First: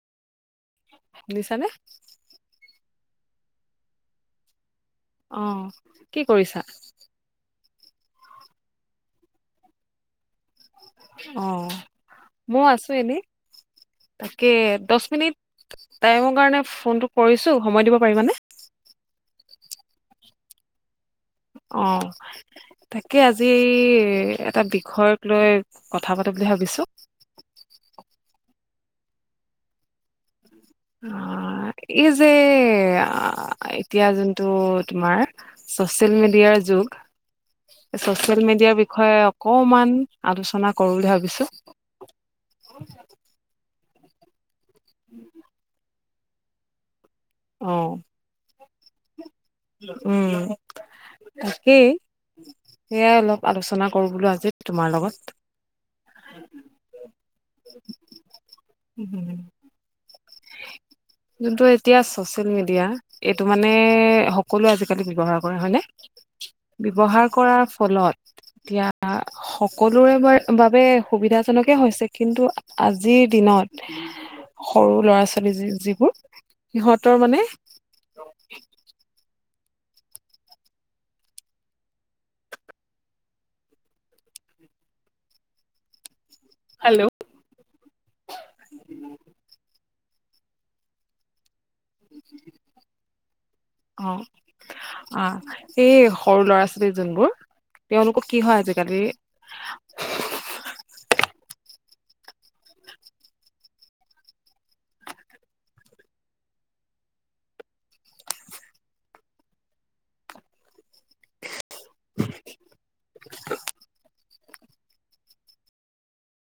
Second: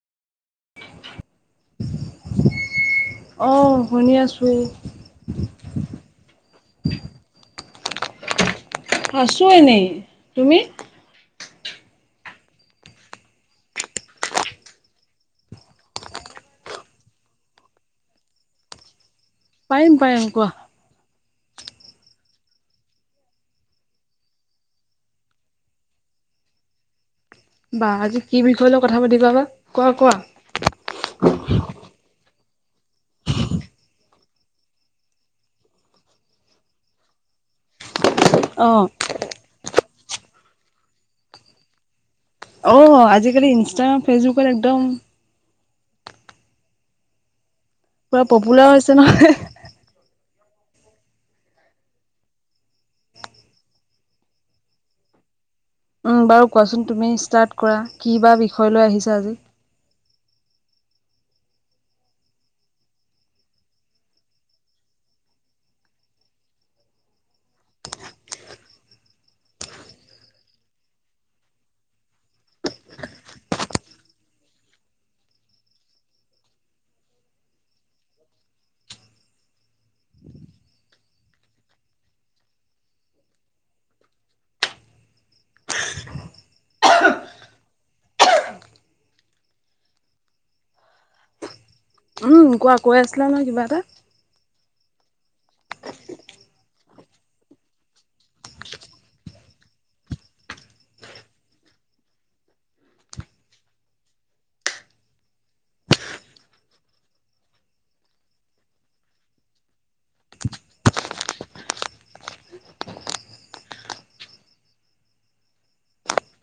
শুনিছা নে? অঁ শুনি আছোঁ। অ কি কৰিছা আছোঁ এনেই তুমি? অ মই আছো এনেই, তাকে দহ মিনিট টাইমৰ কাৰণে ফোনটো কৰিছো সময় দিব পাৰি মানে, পাৰিম পাৰিম কোৱা। অ তাকে আজি এটা বিষয়ক লৈ কথা প। বুলি ভাবিছো। থৈ লওক কথা পাতিবা বা কোৱা কোৱা। অ এই যে, আ আ। এতিয়া যোনটো তোমাৰ চচিয়েল মিডিয়াৰ যোগ। চচিয়েল মিডিয়াৰ অ', বিষয়ে অকমান আলোচনা কৰো বুলি ভাবিছো। অ আজিকালি ইনষ্টাগ্ৰাম ফেচবুক একদম। অ পুৰা পপুলাৰ হৈছে নহয়। উম । [unintelligible] তাকেই সেয়াই অলপ আলোচনা কৰো বোলো আজি তোমাৰ লগত। উ বাৰু কোৱাচোন তুমি ষ্টাৰ্ট কৰা কি বা বিষয় লৈ আহিছা উম, আজি। [unintelligible] যোনটো এতিয়া ছচিয়েল মিডিয়া এইটো মানে সকলোৱে আজিকালি ব্যৱহাৰ কৰে হয়নে? ব্যৱহাৰ কৰাৰ ফলত, এতিয়া সকলোৰে বাবে সুবিধাজনকে হৈছে কিন্তু আজিৰ দিনত, সৰু ল'ৰাছো। ' ছোৱালী যিবোৰ সিহঁতৰ মানে, হেল্ল'। উম কোৱা কৈ আছিলা নহয় কিবা এটা, অ', অ এই সৰু ল'ৰা ছোৱালী যোনবোৰ তেওঁলোকক কি হয় আজিকালি, ফু ফা